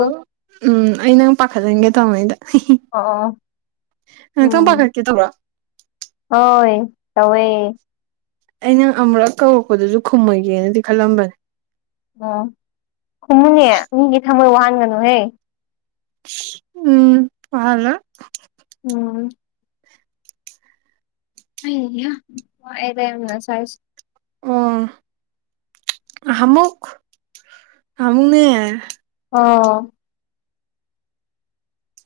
ꯑꯗꯣ ꯎꯝ ꯑꯩ ꯅꯪ ꯄꯥꯈꯠꯆꯍꯟꯒꯦ ꯇꯧꯃꯤꯗ꯫ ꯑꯣ ꯉꯥꯛꯇꯪ ꯎꯝ ꯄꯥꯈꯠꯀꯦ ꯇꯧꯕꯔꯣ꯫ ꯍꯣꯏ ꯇꯧꯌꯦ ꯑꯩ ꯅꯪ ꯑꯃꯨꯔꯛ ꯀꯧꯔꯛꯄꯗꯨꯁꯨ ꯈꯨꯝꯃꯣꯏꯒꯦꯅꯗꯤ ꯈꯜꯂꯝꯕꯅꯦ꯫ ꯑꯣ ꯈꯨꯨꯝꯃꯨꯅꯦ ꯃꯤꯒꯤ ꯊꯃꯣꯏ ꯋꯥꯍꯟꯒꯅꯨꯍꯦ꯫ ꯎꯝ ꯋꯥꯍꯜꯂꯣꯏ꯫ ꯎꯝ꯫ ꯍꯩꯍꯥ ꯋꯥꯢꯗ ꯉꯁꯥꯢꯁꯨ ꯑꯣ ꯅꯍꯥꯃꯨꯛ ꯅꯍꯥꯃꯨꯛꯅꯦ ꯑꯣ꯫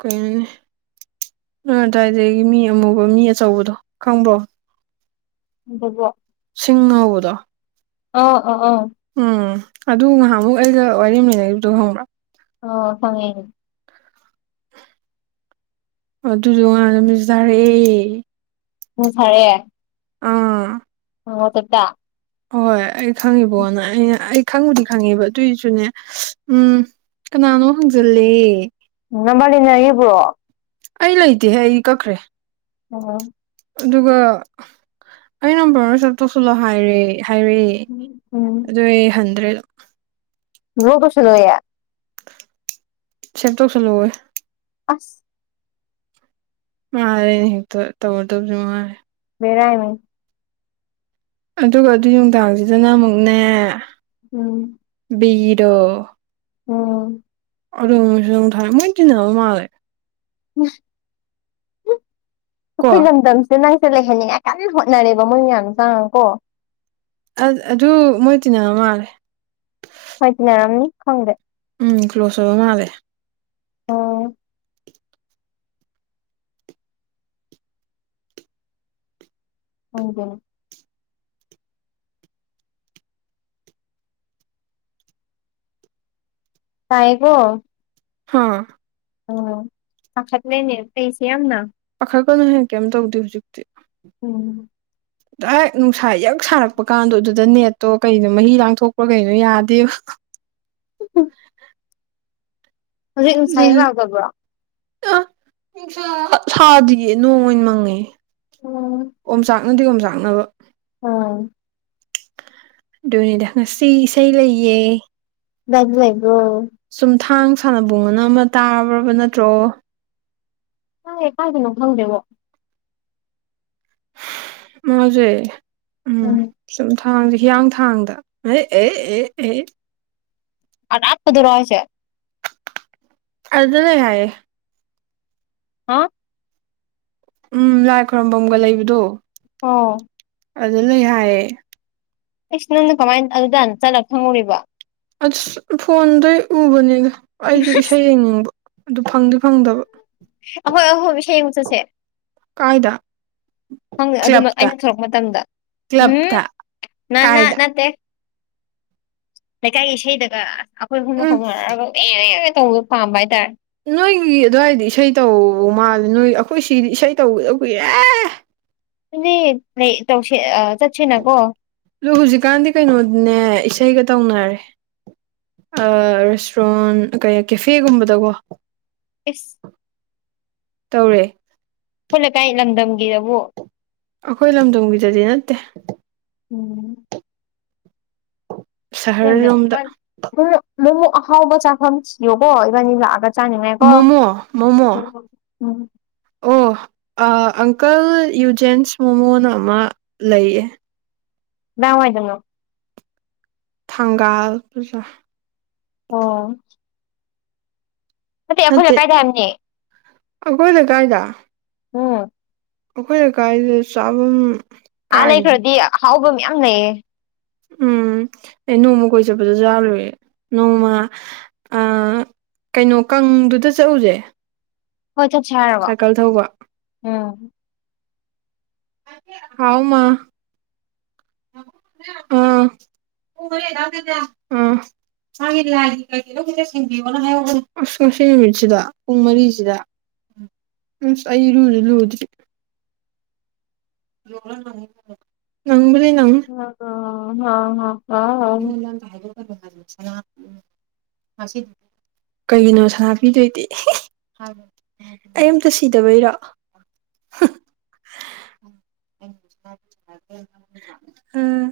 ꯀꯩꯅꯣꯅꯤ ꯅꯣꯏ ꯑꯗꯥꯏꯗꯒꯤ ꯃꯤ ꯑꯃꯨꯕ ꯃꯤ ꯑꯆꯧꯕꯗꯣ ꯈꯪꯕ꯭ꯔꯣ꯫ [unintelligible] ꯁꯤꯡꯅ ꯍꯧꯕꯗꯣ꯫ ꯑꯣ ꯑꯣ ꯑꯣ꯫ ꯎꯝ ꯑꯗꯨ ꯉꯥꯏꯍꯥꯛꯃꯨꯛ ꯑꯩꯒ ꯋꯥꯔꯤ ꯃꯦꯟꯅꯒꯤꯕꯗꯣ ꯈꯪꯕ꯭ꯔꯥ꯫ ꯑꯣ ꯈꯪꯉꯦ꯫ ꯑꯗꯨꯗꯣ ꯅꯍꯥꯟ ꯃꯦꯁꯦꯁ ꯊꯥꯔꯛꯑꯦ [unintelligible] ꯑꯥ ꯍꯣ ꯋꯥꯆꯞꯇ꯫ [inaudible] ꯍꯣꯏ ꯑꯩ ꯈꯪꯉꯤꯕꯣꯅ ꯑꯩꯅ ꯑꯩ ꯈꯪꯕꯨꯗꯤ ꯈꯪꯉꯦꯕ ꯑꯗꯨꯏꯁꯨꯅꯦ ꯎꯝ ꯀꯅꯥꯅꯣ ꯍꯪꯖꯤꯜꯂꯦ ꯅꯝꯕꯔ ꯂꯩꯅꯔꯤꯕ꯭ꯔꯣ? ꯑꯩ ꯂꯩꯇꯦꯍꯦ ꯑꯩ ꯀꯛꯈ꯭ꯔꯦ꯫ ꯑꯣ꯫ ꯑꯗꯨꯒ ꯑꯩ ꯅꯝꯕꯔ ꯁꯦꯞ ꯇꯧꯁꯤꯜꯂꯣ ꯍꯥꯏꯔꯦ ꯍꯥꯏꯔꯛꯑꯦ꯫ ꯎꯝ ꯑꯗꯨꯗꯩ ꯍꯟꯗ꯭ꯔꯦ ꯑꯗꯨꯝ꯫ ꯕ꯭ꯂꯣꯛ ꯇꯧꯁꯜꯂꯣꯌꯦ ꯁꯦꯞ ꯇꯧꯁꯜꯂꯣꯌꯦ꯫ ꯑꯁ! [unintelligible] ꯍꯦꯛ ꯇ ꯇꯧꯔꯗꯕꯖꯤ ꯉꯥꯏꯔꯦ꯫ ꯕꯦꯔꯥꯅꯤ꯫ ꯑꯗꯨꯒ ꯑꯗꯨ ꯅꯨꯡꯗꯥꯡꯖꯤꯗꯅ ꯑꯃꯨꯛꯅꯦ ꯎꯝ꯫ ꯕꯤꯗꯣ ꯎꯝ꯫ ꯑꯗꯨ ꯃꯁꯦꯁꯃꯨꯛ ꯊꯥꯔꯛꯌꯦ ꯃꯣꯏ ꯇꯤꯅꯕ ꯃꯥꯜꯂꯦ [unintelligible] ꯀꯣ ꯑꯩꯈꯣꯏ ꯂꯝꯗꯝ ꯑꯗꯣ ꯅꯪꯁꯦ ꯂꯩꯍꯟꯅꯤꯡꯉꯥꯏ ꯀꯟꯅ ꯍꯣꯠꯅꯔꯦꯕ ꯃꯣꯏ ꯃꯌꯥꯝ ꯆꯥꯡꯉ ꯀꯣ ꯑ ꯑꯗꯨ ꯃꯣꯏ ꯇꯤꯟꯅꯕ ꯃꯥꯜꯂꯦ꯫ ꯍꯣꯏ ꯇꯤꯅꯔꯝꯅꯤ ꯈꯪꯗꯦ꯫ ꯎꯝ ꯀ꯭ꯂꯣꯁ ꯑꯣꯏꯕ ꯃꯥꯜꯂꯦ꯫ ꯑꯣ꯫ [unintelligible] ꯇꯥꯏꯌꯦꯀꯣ ꯍꯥꯥ ꯑꯥ ꯄꯥꯈꯠꯂꯦꯅꯦ ꯑꯩꯁꯦ ꯌꯥꯝꯅ ꯄꯥꯈꯠꯀꯅꯨ ꯍꯦ ꯀꯩꯝ ꯇꯧꯗꯦ ꯍꯧꯖꯤꯛꯇꯤ꯫ ꯎꯝ꯫ [inaudible] ꯥꯗꯥꯏꯔꯦꯛ ꯅꯨꯡꯁꯥ ꯌꯛ ꯁꯥꯔꯛꯄ ꯀꯥꯟꯗꯣ ꯑꯗꯨꯗ ꯅꯦꯠꯇꯣ ꯀꯩꯅꯣ ꯃꯍꯤ ꯂꯥꯡꯊꯣꯛꯄ꯭ꯔꯥ ꯀꯩꯅꯣ ꯌꯥꯗꯦꯕ꯫ [unintelligible] ꯍꯧꯖꯤꯛ ꯅꯨꯡꯁꯥ ꯌꯛ ꯂꯥꯎꯗꯕ꯭ꯔꯣ? ꯑ ꯅꯨꯡꯁꯥ ꯁꯥꯗꯤꯌꯦ ꯅꯣꯡ ꯑꯣꯏꯅ ꯃꯪꯉꯦ꯫ [unintelligible] ꯑꯣꯝꯆꯥꯛꯅꯗꯤ ꯑꯣꯝꯆꯥꯛꯅꯕ ꯑ ꯑꯗꯨꯅꯤꯗ ꯉꯁꯤ ꯏꯁꯩ ꯂꯩꯌꯦ꯫ [unintelligible] ꯂꯩꯕ꯭ꯔꯣ ꯆꯨꯝꯊꯥꯡ ꯁꯥꯟꯅꯕꯨꯡꯑꯅ ꯑꯃ ꯇꯥꯕ꯭ꯔꯕ ꯅꯠꯇ꯭ꯔꯣ? ꯇꯥꯏꯌꯦ ꯀꯥꯏꯗꯅꯣ ꯈꯪꯗꯦꯕꯣ꯫ ꯃꯖꯦ ꯎꯨꯝ ꯎꯝ ꯆꯨꯝꯊꯥꯡꯖꯦ ꯍꯤꯌꯥꯡꯊꯥꯡꯗ ꯑꯦ ꯑꯦ ꯑꯦ ꯑꯦ ꯑꯔꯥꯞꯄꯗꯨꯔꯣ ꯍꯥꯏꯁꯦ? ꯑꯗꯨꯗ ꯂꯩ ꯍꯥꯏꯌꯦ꯫ ꯍꯥ ꯎꯨꯝ ꯂꯥꯏ ꯈꯣꯏꯔꯨꯝꯕꯝꯒ ꯂꯩꯕꯗꯣ ꯑꯣ ꯑꯗꯨ ꯂꯩ ꯍꯥꯏꯌꯦ ꯑꯩꯁ ꯅꯪꯅ ꯀꯃꯥꯏꯅ ꯑꯗꯨꯗꯅ ꯆꯠꯂꯒ ꯈꯪꯉꯨꯔꯤꯕ? ꯑꯁ ꯐꯣꯟꯗꯩ ꯎꯕꯅꯤꯗ ꯑꯩꯖꯨ ꯑꯁ ꯏꯁꯩ ꯌꯦꯡꯅꯤꯡꯕ ꯑꯗꯨ ꯐꯪꯗꯤ ꯐꯪꯗꯕ꯫ ꯑꯈꯣꯏ ꯑꯍꯨꯝ ꯏꯁꯩ ꯌꯦꯡꯕ ꯆꯠꯁꯦ꯫ ꯀꯥꯏꯗ? ꯈꯪꯗꯦ ꯑꯗꯨꯝ ꯀ꯭ꯂꯕꯇ ꯑꯩꯅ ꯊꯣꯛꯂꯛꯄ ꯃꯇꯝꯗ ꯎꯝ ꯀ꯭ꯂꯕꯇ ꯅꯅꯥ ꯀꯥꯏꯗ ꯅꯠꯇꯦ ꯂꯩꯀꯥꯏꯒꯤ ꯏꯁꯩꯗꯒ ꯑꯩꯈꯣꯏ ꯑꯍꯨꯝꯅ ꯎꯝ ꯍꯣꯡꯅꯔꯛꯑꯒ ꯂꯦꯂꯦ ꯇꯧꯕꯗꯨ ꯄꯥꯝꯕ ꯍꯥꯏꯇꯥꯔꯦ ꯅꯣꯏꯒꯤ ꯑꯗꯨꯋꯥꯏꯗꯤ ꯏꯁꯩ ꯇꯧꯕ ꯃꯥꯜꯂꯦ ꯅꯣꯏ ꯑꯩꯈꯣꯏ ꯁꯤꯒꯤꯗꯤ ꯏꯁꯩ ꯇꯧꯒꯤꯗꯕ ꯀꯨꯏꯔꯦ ꯑꯗꯨꯗꯤ ꯇꯧꯁ ꯑꯥ ꯆꯠꯁꯤꯅꯀꯣ ꯑꯗꯨ ꯍꯧꯖꯤꯛꯀꯥꯟꯗꯤ ꯀꯩꯅꯣꯗꯅꯦ ꯏꯁꯩꯒ ꯇꯧꯅꯔꯦ ꯑ ꯔꯦꯁꯇꯨꯔꯦꯟ ꯀꯩ ꯀꯦꯐꯦꯒꯨꯝꯕꯗꯀꯣ ꯑꯦꯁ ꯇꯧꯔꯦ ꯑꯩꯈꯣꯏ ꯂꯩꯀꯥꯏ ꯂꯝꯗꯝꯒꯤꯗꯕꯨ ꯑꯩꯈꯣꯏ ꯂꯝꯗꯝꯒꯤꯗꯗꯤ ꯅꯠꯇꯦ꯫ ꯎꯨꯝ ꯁꯍꯔꯔꯣꯝꯗ [unintelligible] ꯑꯍꯥꯎꯕ ꯆꯥꯐꯝ ꯊꯤꯌꯣꯀꯣ ꯏꯕꯥꯅꯤ ꯂꯥꯛꯑꯒ ꯆꯥꯅꯤꯡꯉꯥꯏꯀꯣ ꯃꯣꯃꯣ ꯃꯣꯃꯣ ꯎꯨꯝ ꯑꯣ ꯑꯪꯀꯜ ꯌꯨ ꯖꯦꯟꯁ ꯃꯣꯃꯣꯅ ꯑꯃ ꯂꯩꯌꯦ꯫ ꯀꯗꯥꯏꯋꯥꯏꯗꯅꯣ? ꯊꯪꯒꯥꯜ ꯕꯖꯥꯔ ꯑꯣ ꯅꯠꯇꯦ ꯑꯩꯈꯣꯏ ꯂꯩꯀꯥꯏꯗ ꯍꯥꯏꯕꯅꯦ [unintelligible] ꯀꯥꯏꯗ ꯍꯣꯏ ꯑꯩꯈꯣꯏ ꯂꯩꯀꯥꯏꯗ ꯆꯥꯐꯝ ꯑꯥ ꯂꯩꯩ ꯀꯥꯏꯅ ꯈꯔꯗꯤ ꯑꯍꯥꯎꯕꯌꯥꯝ ꯂꯩꯌꯦ ꯎꯝ ꯑꯩ ꯅꯣꯡꯃ ꯀꯣꯏ ꯆꯠꯄꯗꯁꯨ ꯌꯥꯂꯨ ꯅꯣꯡꯃ ꯀꯩꯅꯣ ꯀꯥꯡꯗꯨꯗ ꯆꯠꯎꯁꯦ ꯍꯣꯏ ꯆꯠ ꯁꯥꯔꯕ ꯎꯝ ꯑꯥꯎꯃꯥ ꯑꯥ ꯑꯥ [unintelligible] ꯃꯥꯒꯤ ꯂꯥꯏꯒꯤ ꯀꯩꯀꯩꯅꯣ ꯈꯤꯠꯇ ꯁꯦꯡꯕꯤꯌꯣ ꯍꯥꯏꯍꯧꯕꯅꯤ ꯑꯁ ꯉꯁꯤ ꯅꯨꯃꯤꯠꯁꯤꯗ ꯄꯨꯡ ꯃꯔꯤꯁꯤꯗ ꯑꯁ ꯑꯩ ꯂꯨꯗꯦ ꯂꯨꯗ꯭ꯔꯤ ꯅꯪꯕꯨꯗꯤ ꯅꯪꯅꯤ [unintelligible] [unintelligible] [inaudible] [unintelligible] ꯀꯩꯒꯤꯅꯣ ꯁꯅꯥ ꯄꯤꯗꯣꯏꯗꯤ ꯑꯩ ꯑꯃꯝꯇ ꯁꯤꯗꯕꯩꯔꯣ ꯎꯝ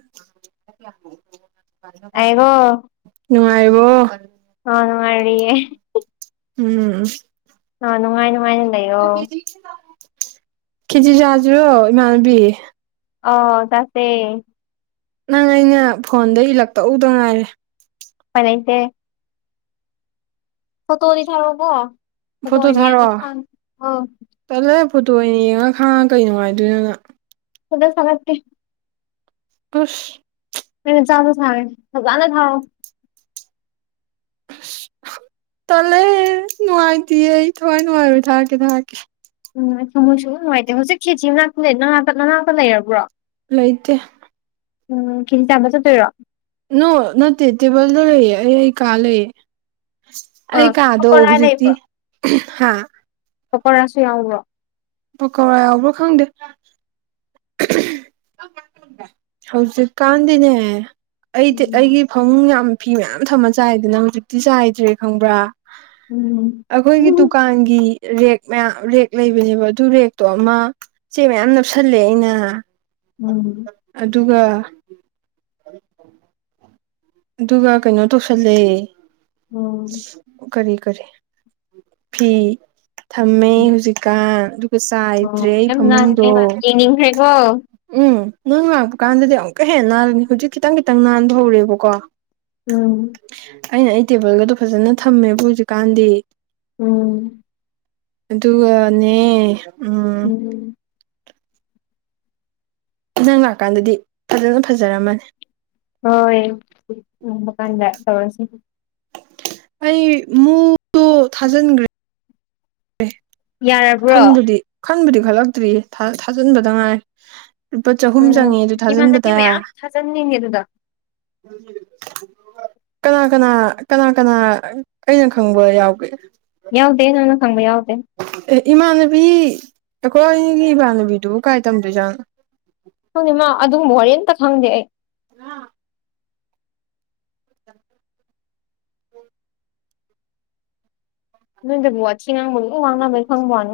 ꯑꯩꯒꯣ ꯅꯨꯉꯔꯤꯕꯣ [unintelligible] ꯎꯝ ꯑ ꯅꯨꯡꯉꯥꯏ ꯅꯨꯡꯉꯥꯏ ꯀꯦꯖꯤ ꯆꯥꯁꯤꯔꯣ ꯏꯃꯥꯟꯅꯕꯤ ꯑꯣ ꯆꯥꯁꯦ ꯅꯪ ꯑꯩꯅ ꯐꯣꯟꯗ ꯏꯜꯂꯛꯇꯎꯗ ꯉꯥꯏꯔꯦ [unintelligible] ꯐꫭꯇꯣꯔꯤ [unintelligible] ꯐꯣꯇꯣ ꯊꯥꯔꯛꯑꯣ ꯆꯠꯂ ꯐꯣꯇꯣ ꯑꯣꯏꯅ ꯌꯦꯡꯉ ꯈꯥꯡꯉ ꯀꯩ ꯅꯨꯡꯉꯥꯏꯗꯣꯏꯅꯣꯅ [unintelligible] ꯁꯒꯠꯦ ꯈꯁ [unintelligible] ꯇꯜꯂꯦ ꯅꯨꯡꯉꯥꯏꯇꯌꯦ ꯑꯩ ꯊꯋꯥꯏ ꯅꯨꯡꯉꯥꯏꯔꯣꯏ ꯊꯥꯔꯛꯀꯦ ꯊꯥꯔꯛꯀꯦ ꯎꯝ ꯑꯩ ꯊꯃꯣꯏ ꯁꯨꯛꯅꯨꯡ ꯅꯨꯡꯉꯥꯏꯇꯦ ꯍꯧꯖꯤꯛ ꯈꯦꯆꯤ ꯃꯅꯥꯛꯇ ꯅꯅꯥꯥꯛꯇ ꯅꯅꯥꯛꯇ ꯂꯩꯔꯕ꯭ꯔꯣ ꯂꯩꯇꯦ ꯎꯝ ꯈꯦꯆꯤ ꯆꯥꯕ ꯆꯠꯇꯣꯏꯔꯣ ꯅꯣ ꯅꯠꯇꯦ ꯇꯦꯕꯜꯗ ꯂꯩꯌꯦ ꯑꯩ ꯑꯩ ꯀꯥ ꯂꯩꯌꯦ ꯑꯁ ꯑꯩ ꯑꯥ ꯀꯥꯗꯣ ꯄꯀꯣꯔꯥ ꯍꯧꯖꯤꯛꯇꯤ ꯍꯥ ꯄꯀꯧꯔꯁꯨ ꯌꯥꯎꯕ꯭ꯔꯣ ꯄꯀꯧꯔ ꯌꯧꯕꯔꯣ ꯈꯪꯗꯦ ꯍꯧꯖꯤꯛꯀꯥꯟꯗꯤꯅꯦ ꯑꯩꯗꯤ ꯎꯝ ꯑꯩꯒꯤ ꯐꯃꯨꯡ ꯌꯥꯝ ꯐꯤ ꯃꯌꯥꯝ ꯊꯝꯃ ꯆꯥꯏꯗꯅ ꯍꯧꯖꯤꯛꯇꯤ ꯆꯥꯏꯗ꯭ꯔꯦ ꯈꯪꯕ꯭ꯔꯥ ꯎꯝ ꯑꯩꯈꯣꯏꯒꯤ ꯗꯨꯀꯥꯟꯒꯤ ꯔꯦꯛ ꯃꯌꯥꯝ ꯔꯦꯛ ꯂꯩꯕꯅꯦꯕ ꯑꯗꯨ ꯔꯦꯛꯇꯣ ꯑꯃ ꯆꯦ ꯃꯌꯥꯝ ꯅꯞꯁꯜꯂꯦ ꯑꯩꯅ ꯎꯝ ꯑꯗꯨꯒ ꯑꯗꯨꯒ ꯀꯩꯅꯣ ꯇꯧꯁꯜꯂꯦ ꯎꯝ ꯀꯔꯤ ꯀꯔꯤ ꯐꯤ ꯊꯝꯃꯦ ꯍꯧꯖꯤꯛꯀꯥꯟ ꯑꯣ ꯈꯨꯁꯥꯏꯗ꯭ꯔꯦ ꯑꯩ ꯌꯥꯝ ꯅꯥꯟꯈ꯭ꯔꯦ ꯐꯃꯨꯡꯗꯣ ꯃꯥ ꯌꯦꯡꯅꯤꯡꯈ꯭ꯔꯦꯀꯣ ꯎꯝ ꯅꯪ ꯂꯥꯛꯄ ꯀꯥꯟꯗꯗꯤ ꯑꯃꯨꯛꯀ ꯍꯦꯟꯅ ꯅꯥꯜꯂꯅꯤ ꯍꯧꯖꯤꯛ ꯈꯤꯇꯪ ꯈꯤꯇꯪ ꯅꯥꯟꯕ ꯍꯧꯔꯦꯕꯀꯣ ꯎꯝ ꯑꯩꯅ ꯑꯩ ꯇꯦꯕꯜꯒꯗꯣ ꯐꯖꯅ ꯊꯝꯃꯦꯕ ꯍꯧꯖꯤꯛꯀꯥꯟꯗꯤ ꯎꯝ ꯑꯗꯨꯒꯅꯦ ꯎꯝ ꯅꯪ ꯂꯥꯛꯀꯥꯟꯗꯗꯤ ꯐꯖꯅ ꯐꯖꯔꯝꯃꯅꯤ ꯍꯣꯏ ꯎꯕꯥ ꯀꯥꯟꯗ ꯇꯧꯔꯁꯤ ꯑꯩ ꯃꯨꯗꯣ ꯊꯥꯖꯤꯟꯈ꯭ꯔꯦ ꯑꯦ ꯌꯥꯔꯕ꯭ꯔꯣ ꯈꯟꯕꯨꯗꯤ ꯈꯟꯕꯨꯗꯤ ꯈꯜꯂꯛꯇ꯭ꯔꯤ ꯊꯥ ꯊꯥꯖꯤꯟꯕꯗ ꯉꯥꯏꯔꯤ ꯂꯨꯄꯥ ꯆꯍꯨꯝ ꯎꯝ ꯆꯪꯉꯦ ꯑꯗꯨ ꯏꯃꯥꯟꯅꯕꯤ ꯊꯥꯖꯤꯟꯕꯗ ꯃꯌꯥꯝ ꯊꯥꯖꯟꯅꯤꯡꯉꯦ ꯑꯗꯨꯗ ꯀꯅꯥ ꯀꯅꯥ ꯀꯅꯥ ꯀꯅꯥ ꯑꯩꯅ ꯈꯪꯕ ꯌꯥꯎꯒꯦ ꯌꯥꯎꯗꯦ ꯅꯪꯅ ꯈꯪꯕ ꯌꯥꯎꯗꯦ ꯑꯦ ꯏꯃꯥꯟꯅꯕꯤ ꯑꯩꯈꯣꯏꯒꯤ ꯏꯃꯥꯟꯅꯕꯤꯗꯨꯕꯨ ꯀꯥꯏ ꯇꯝꯗꯣꯏꯖꯥꯠꯅꯣ ꯈꯪꯗꯦ ꯃꯥ ꯑꯗꯨꯒꯨꯝꯕ ꯋꯥꯔꯤ ꯑꯝꯇ ꯈꯪꯗꯦ ꯑꯩ ꯅ [inaudible] ꯅꯣꯏꯗꯕꯨ ꯋꯥꯊꯤ ꯉꯥꯡꯕꯩ [unintelligible]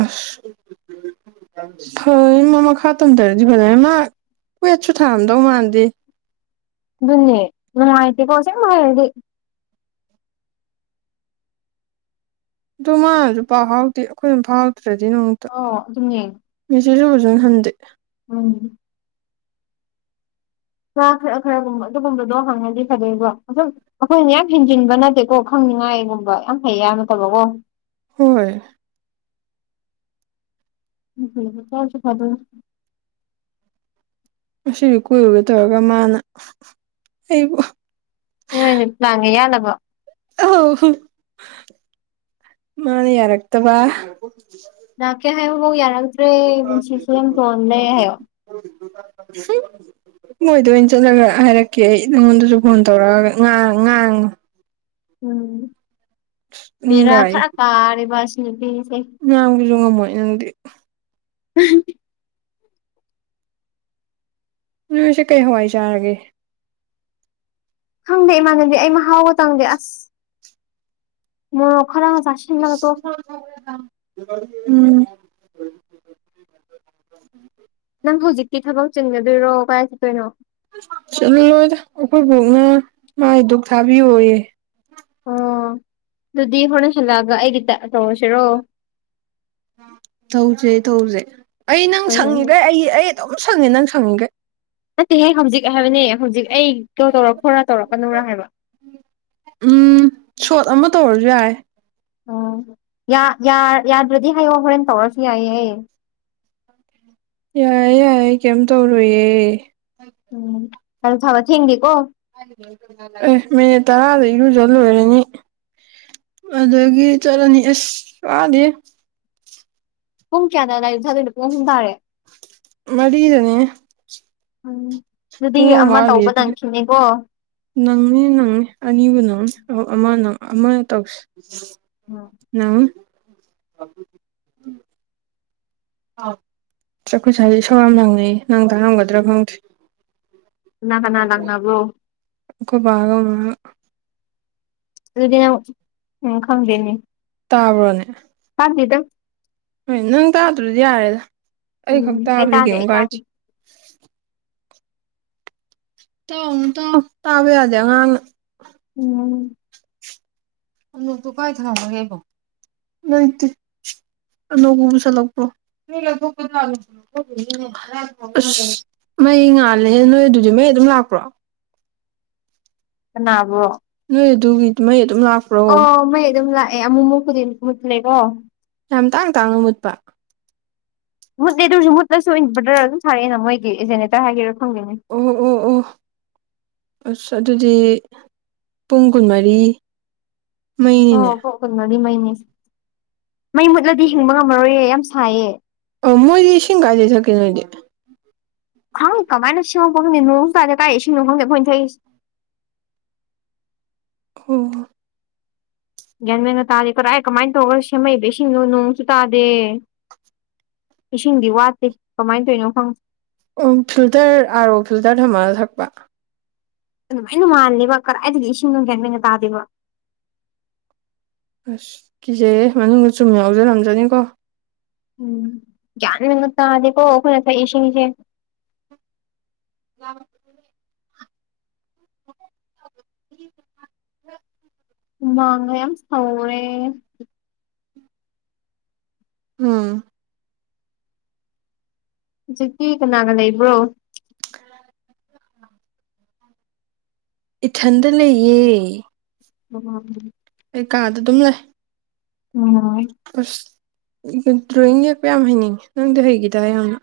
ꯑꯁ ꯍꯣꯏ ꯃꯥ ꯃꯈꯥ ꯇꯝꯊꯔꯗꯤ ꯐꯗꯧꯅꯦ ꯃꯥ ꯀ꯭ꯋꯦꯠꯁꯨ ꯊꯥꯔꯝꯗꯧ ꯃꯥꯟꯗꯦꯅꯦ ꯗꯨꯅ‌ꯦ ꯅꯨꯡꯉꯥꯢꯇ‌ꯦꯀ‌ꯣ ꯑꯁ‌ꯦꯡꯕ ꯍꯥꯢꯔꯗꯤ꯫ ꯑꯗꯨ ꯃꯥꯅꯁꯨ ꯄꯥꯎ ꯐꯥꯎꯔꯛꯇꯦ ꯑꯩꯈꯣꯏꯅ ꯗꯨꯝ ꯐꯥꯎꯗ꯭ꯔꯗꯤ ꯗꯨꯝ ꯑꯣ ꯑꯗꯨꯅꯦ ꯃ‌ꯦꯁ‌ꯦꯁ ꯁꯨ ꯐꯖꯅ ꯍꯟꯗꯦ ꯎꯝ ꯃꯥ ꯈꯔ ꯈꯔꯒꯨꯝꯕ ꯑꯗꯨꯒꯨꯝꯕꯗꯣ ꯍꯪꯉꯗꯤ ꯐꯗꯣꯏꯕ ꯑꯗꯨꯝ ꯑꯩꯈꯣꯏꯅ ꯌꯥꯝ ꯍꯦꯟꯖꯤꯟꯕ ꯅꯠꯇꯦꯀꯣ ꯈꯪꯅꯤꯡꯉꯥꯏꯒꯨꯝꯕ ꯌꯥꯝ ꯐꯩ ꯍꯥꯏꯕ ꯅꯠꯇꯕꯀꯣ ꯍꯣꯏ ꯎꯝ [unintelligible] ꯉꯥꯁꯤꯁꯨ ꯀꯣꯏꯔꯨꯒꯦ ꯇꯧꯔꯒ ꯃꯥꯅ ꯑꯩꯕꯨ ꯅꯣꯏꯅꯤ ꯄ꯭ꯂꯥꯟꯒ ꯌꯥꯠꯂꯕꯣ ꯑꯧ ꯃꯥꯅ ꯌꯥꯔꯛꯇꯕ ꯂꯛꯀꯦ ꯍꯥꯏꯕꯐꯧ ꯌꯥꯔꯛꯇ꯭ꯔꯦ ꯄꯨꯟꯁꯤꯁ‌ꯦ ꯌꯥꯝ ꯇꯣꯟꯂꯦ ꯍꯥꯏꯌꯣ ꯍꯨꯝ ꯃꯣꯏꯗ ꯑꯣꯏꯅ ꯆꯠꯂꯒ ꯍꯥꯏꯔꯛꯀꯦ ꯑꯩ ꯅꯉꯣꯟꯗꯁꯨ ꯐꯣꯟ ꯇꯧꯔꯛꯑꯒ ꯉꯥꯡ- ꯉꯥꯡꯉꯣ ꯎꯝ ꯎꯝ ꯕ‌ꯦꯔꯥ ꯈꯔꯥ ꯀꯥꯔ‌ꯦꯕ ꯑꯁꯤ ꯅꯨꯄꯤꯁꯦ ꯉꯥꯡꯕꯖꯨ ꯉꯝꯃꯣꯏ ꯅꯪꯗꯤ [inaudible] ꯅꯣꯏ ꯉꯁꯤ ꯀꯩ ꯍꯋꯥꯏ ꯆꯥꯔꯒꯦ꯫ ꯈꯪꯗꯦ ꯏꯃꯥꯟꯅꯕꯤ ꯑꯩ ꯃꯍꯥꯎꯒ ꯇꯪꯗꯦ ꯑꯁ ꯃꯣꯔ‌ꯣꯛ ꯈꯔꯒ ꯆꯥ ꯎꯝ ꯅꯪ ꯍꯧꯖꯤꯛꯇꯤ ꯊꯕꯛ ꯆꯤꯟꯒꯗꯣꯏꯔꯣ ꯀꯥꯏ ꯆꯠꯇ‌ꯣꯏꯅ‌ꯣ ꯆꯠꯂꯣꯏꯗ ꯑꯩꯈꯣꯏ ꯕ‌ꯣꯛꯅ ꯃꯥꯏ ꯗꯨꯛ ꯊꯥꯕꯤꯌꯣꯌꯦ ꯑꯣ ꯑꯗꯨꯗꯤ ꯍꯣꯏꯔꯦꯟ ꯍꯜꯂꯛꯑꯒ ꯑꯩꯒꯤꯗ ꯇꯧꯔꯁꯤꯔꯣ ꯇꯧꯁꯦ ꯇꯧꯁꯦ ꯑꯩ ꯅꯪ ꯍꯣꯏ ꯍꯣꯏ ꯍꯣꯏ ꯁꯪꯉꯤꯈꯩ ꯑꯩ ꯑꯩ ꯑꯗꯨꯝ ꯁꯪꯉꯦ ꯅꯪ ꯁꯪꯉꯤꯈꯩ ꯅꯠꯇꯦꯍꯦ ꯍꯧꯖꯤꯛ ꯍꯥꯏꯕꯅꯦ ꯍꯧꯖꯤꯛ ꯑꯩ ꯀꯣꯜ ꯇꯧꯔꯛꯈꯣꯔꯥ ꯇꯧꯔꯛꯀꯅꯨꯔꯥ ꯍꯥꯏꯕ ꯎꯝ ꯁꯣꯠ ꯑꯃ ꯇꯧꯔꯁꯨ ꯌꯥꯏ ꯑꯣ ꯌꯥ ꯌꯥ ꯌꯥꯗ꯭ꯔꯗꯤ ꯍꯥꯏꯌꯣ ꯍꯣꯏꯔꯦꯟ ꯇꯧꯔꯁꯨ ꯌꯥꯏꯌꯦ ꯑꯩ ꯌꯥꯏꯌ‌ꯦ ꯌꯥꯏꯌ‌ꯦ ꯀꯩꯝ ꯇꯧꯔ‌ꯣꯏꯌ‌ꯦ ꯎꯝ [unintelligible] ꯊꯤꯡꯗꯦꯀꯣ ꯑꯦ ꯃꯤꯅꯤꯠ ꯇꯔꯥꯗ ꯏꯔꯨꯖ ꯂꯣꯏꯔꯅꯤ꯫ ꯑꯗꯒꯤ ꯆꯠꯂꯅꯤ ꯑꯁ ꯋꯥꯔꯤꯌꯦ ꯄꯨꯡ ꯀꯌꯥꯗ ꯂꯥꯏ ꯗꯨꯛ ꯊꯥꯗꯣꯏꯅꯣ ꯄꯨꯡ ꯑꯍꯨꯝ ꯇꯥꯔꯦ ꯃꯔꯤꯗꯅꯤꯅꯦ ꯎꯝ ꯗꯨꯗꯤ ꯑꯃ ꯋꯥꯠꯂꯤ ꯇꯧꯕ ꯑꯗꯨꯗꯤ ꯅꯪꯈꯤꯅꯤꯀꯣ ꯅꯪꯅꯤ ꯅꯪꯅꯤ ꯑꯅꯤꯕꯨ ꯅꯪꯅꯤ ꯑꯃ ꯅꯪ ꯑꯃ ꯇꯧꯁ ꯎꯝ [unintelligible] ꯑꯥꯎ ꯑꯩꯈꯣꯢ ꯁꯨꯋꯥꯢꯁꯦ ꯢꯁꯧ ꯌꯥꯝ ꯅꯪ ꯇꯥꯔꯝꯒꯗ꯭ꯔꯥ ꯈꯪꯗꯦ ꯀꯅꯥ ꯀꯅꯥ ꯂꯪꯅꯕ꯭ꯔꯣ ꯑꯩꯈ‌ꯣꯏꯕꯥꯒ ꯃꯥꯃꯥꯒ ꯑꯗꯨꯗꯤ ꯅꯪ ꯎꯝ ꯈꯪꯗꯦꯅꯦ ꯇꯥꯕ꯭ꯔꯣꯅꯦ ꯄꯥꯝꯗ‌ꯦꯗ ꯍꯣꯏ ꯅꯪ ꯇꯥꯗ꯭ꯔꯗꯤ ꯌꯥꯔꯦꯗ ꯑꯩꯈꯛ ꯎꯝ ꯑꯩ ꯇꯥꯕꯗꯤ ꯇꯥꯗꯦ ꯀꯩꯝ ꯑꯩ ꯇꯥꯗꯦ ꯀꯥꯏꯗ‌ꯦ ꯇꯥꯎꯅꯨ ꯇꯥꯎꯅꯨ ꯇꯥꯕ ꯌꯥꯗꯦ ꯑꯉꯥꯡꯅ ꯎꯝ ꯑꯅꯣꯛꯇꯣ ꯀꯥꯏ ꯊꯅꯝꯃꯒꯦ ꯑꯩꯕꯣ ꯂꯩꯇꯦ ꯑꯅꯣꯛꯄꯨ ꯄꯨꯁꯜꯂꯛꯄ꯭ꯔꯣ ꯂꯩ [unintelligible] [unintelligible] [unintelligible] ꯃꯩ ꯉꯥꯜꯂꯦ ꯅꯣꯏ ꯑꯗꯨꯗꯤ ꯃꯩ ꯑꯗꯨꯝ ꯂꯥꯛꯄ꯭ꯔꯣ ꯀꯅꯥꯕꯣ ꯅꯣꯏ ꯑꯗꯨꯒꯤ ꯃꯩ ꯑꯗꯨꯝ ꯂꯥꯛꯄ꯭ꯔꯣ ꯑꯣ ꯃꯩ ꯑꯗꯨꯝ ꯂꯥꯛꯑꯦ ꯑꯃꯨꯃꯨꯛ [unintelligible] ꯂꯩꯀꯣ ꯌꯥꯝ ꯇꯥꯡ ꯇꯥꯡꯅ ꯃꯨꯠꯄ ꯃꯨꯠꯦ ꯑꯗꯨ ꯑꯣꯏꯁꯨꯨꯠꯁꯨ ꯑꯣꯏ ꯕꯗꯔ ꯑꯗꯨꯝ ꯁꯥꯔꯛꯑꯦꯅ ꯃꯣꯏꯒꯤ ꯖꯦꯅꯦꯇꯥꯔ ꯍꯥꯏꯒꯦꯔꯥ ꯈꯪꯗꯦꯅꯦ ꯑꯣ ꯑꯣ ꯑꯣ ꯑꯁ ꯑꯗꯨꯗꯤ ꯄꯨꯡ ꯀꯨꯟꯃꯔꯤ ꯃꯩꯅꯤꯅꯦ ꯈꯨꯨꯜꯂꯗꯤ ꯃꯩꯅꯦ ꯑꯁꯦ ꯃꯩ ꯃꯨꯠꯂꯗꯤ ꯍꯤꯡꯕ ꯉꯝꯃꯔꯣꯏꯌꯦ ꯌꯥꯝ ꯁꯥꯏꯌꯦ ꯑꯧ ꯃꯣꯏꯗꯤ ꯏꯁꯤꯡ ꯀꯥꯏꯗꯩ ꯊꯛꯀꯦ ꯅꯣꯏꯗꯤ ꯈꯪ ꯀꯃꯥꯏꯅ ꯁꯦꯝꯃꯛꯄ ꯈꯪꯗꯦ ꯅꯣꯡꯁꯨ ꯇꯥꯗꯦ ꯀꯥꯏꯗꯩ ꯏꯁꯤꯡꯅꯣ ꯈꯪꯗꯦ ꯈꯣꯏꯅ ꯊꯛꯏꯁꯤ ꯑꯣ ꯒ꯭ꯌꯥꯟ ꯃꯦꯟꯟꯅ ꯇꯥꯗꯦ ꯀꯔꯣ ꯑꯩꯥꯏ ꯀꯃꯥꯏꯅ ꯇꯧꯔꯒ ꯁꯦꯝꯃꯛꯩꯏꯕꯦ ꯏꯁꯤꯡꯗꯣ ꯅꯣꯡꯁꯨ ꯇꯥꯗꯦ ꯏꯁꯤꯡꯗꯤ ꯋꯥꯠꯇꯦ ꯀꯃꯥꯏꯅ ꯇꯧꯏꯅꯣ ꯈꯪ ꯎꯝ ꯐꯤꯜꯇꯔ ꯑꯥꯔ ꯑꯣ ꯐꯤꯜꯇꯔ ꯊꯝꯃꯒ ꯊꯛꯄ ꯑꯗꯨꯃꯥꯏꯅ ꯃꯥꯂꯦꯜꯕ ꯀꯗꯥꯥꯏꯗꯒꯤ ꯏꯁꯤꯡꯅꯣ ꯒ꯭ꯌꯥꯟ ꯃꯦꯟꯒ ꯇꯥꯗꯦꯕ ꯑꯁ ꯀꯤꯖꯩꯌꯦ ꯃꯅꯨꯡꯗ ꯆꯨꯝ ꯌꯥꯎꯖꯔꯝꯖꯅꯤꯀꯣ ꯎꯝ ꯒ꯭ꯌꯥꯟ ꯃꯦꯟꯒ ꯇꯥꯗꯀꯣ ꯑꯩꯈꯣꯏꯅ ꯊꯛꯏ ꯏꯁꯤꯡꯁꯦ [unintelligible] ꯍꯨꯃꯥꯡ ꯃꯌꯥꯝ ꯁꯧꯔꯦ ꯎꯝ ꯍꯧꯖꯤꯛꯇꯤ ꯀꯅꯥꯒ ꯂꯩꯕ꯭ꯔꯣ [unintelligible] ꯏꯊꯟꯗ ꯂꯩꯌꯦ [unintelligible] ꯑꯩ ꯀꯥꯗ ꯗꯨꯝ ꯂꯩ ꯎꯝ ꯑꯁ ꯗ꯭ꯔꯣꯋꯤꯡ ꯌꯦꯛꯄ ꯌꯥꯝ ꯍꯩꯅꯤꯡꯉꯦ ꯅꯪꯗꯤ ꯍꯩꯒꯤꯗꯥꯢ ꯌꯥꯝꯅ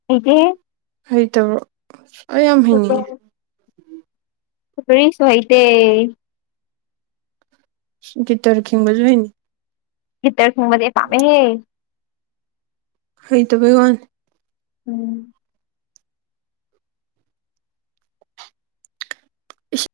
[unintelligible] ꯍꯩꯇꯕ꯭ꯔꯣ ꯑꯁ ꯑꯩ ꯌꯥꯝ ꯍꯩꯅꯤꯡꯉꯦ ꯁꯔꯤꯁ [unintelligible] ꯋꯥꯍꯤꯇꯦ ꯒꯤꯇꯔ ꯈꯤꯡꯕꯖꯨ ꯍꯩꯅꯤꯡꯉꯤ ꯒꯤꯇꯥꯔ ꯈꯤꯡꯕꯗꯤ ꯄꯥꯝꯃꯦꯍꯦ ꯍꯩꯇꯕꯩ ꯋꯥꯅꯦ ꯎꯝ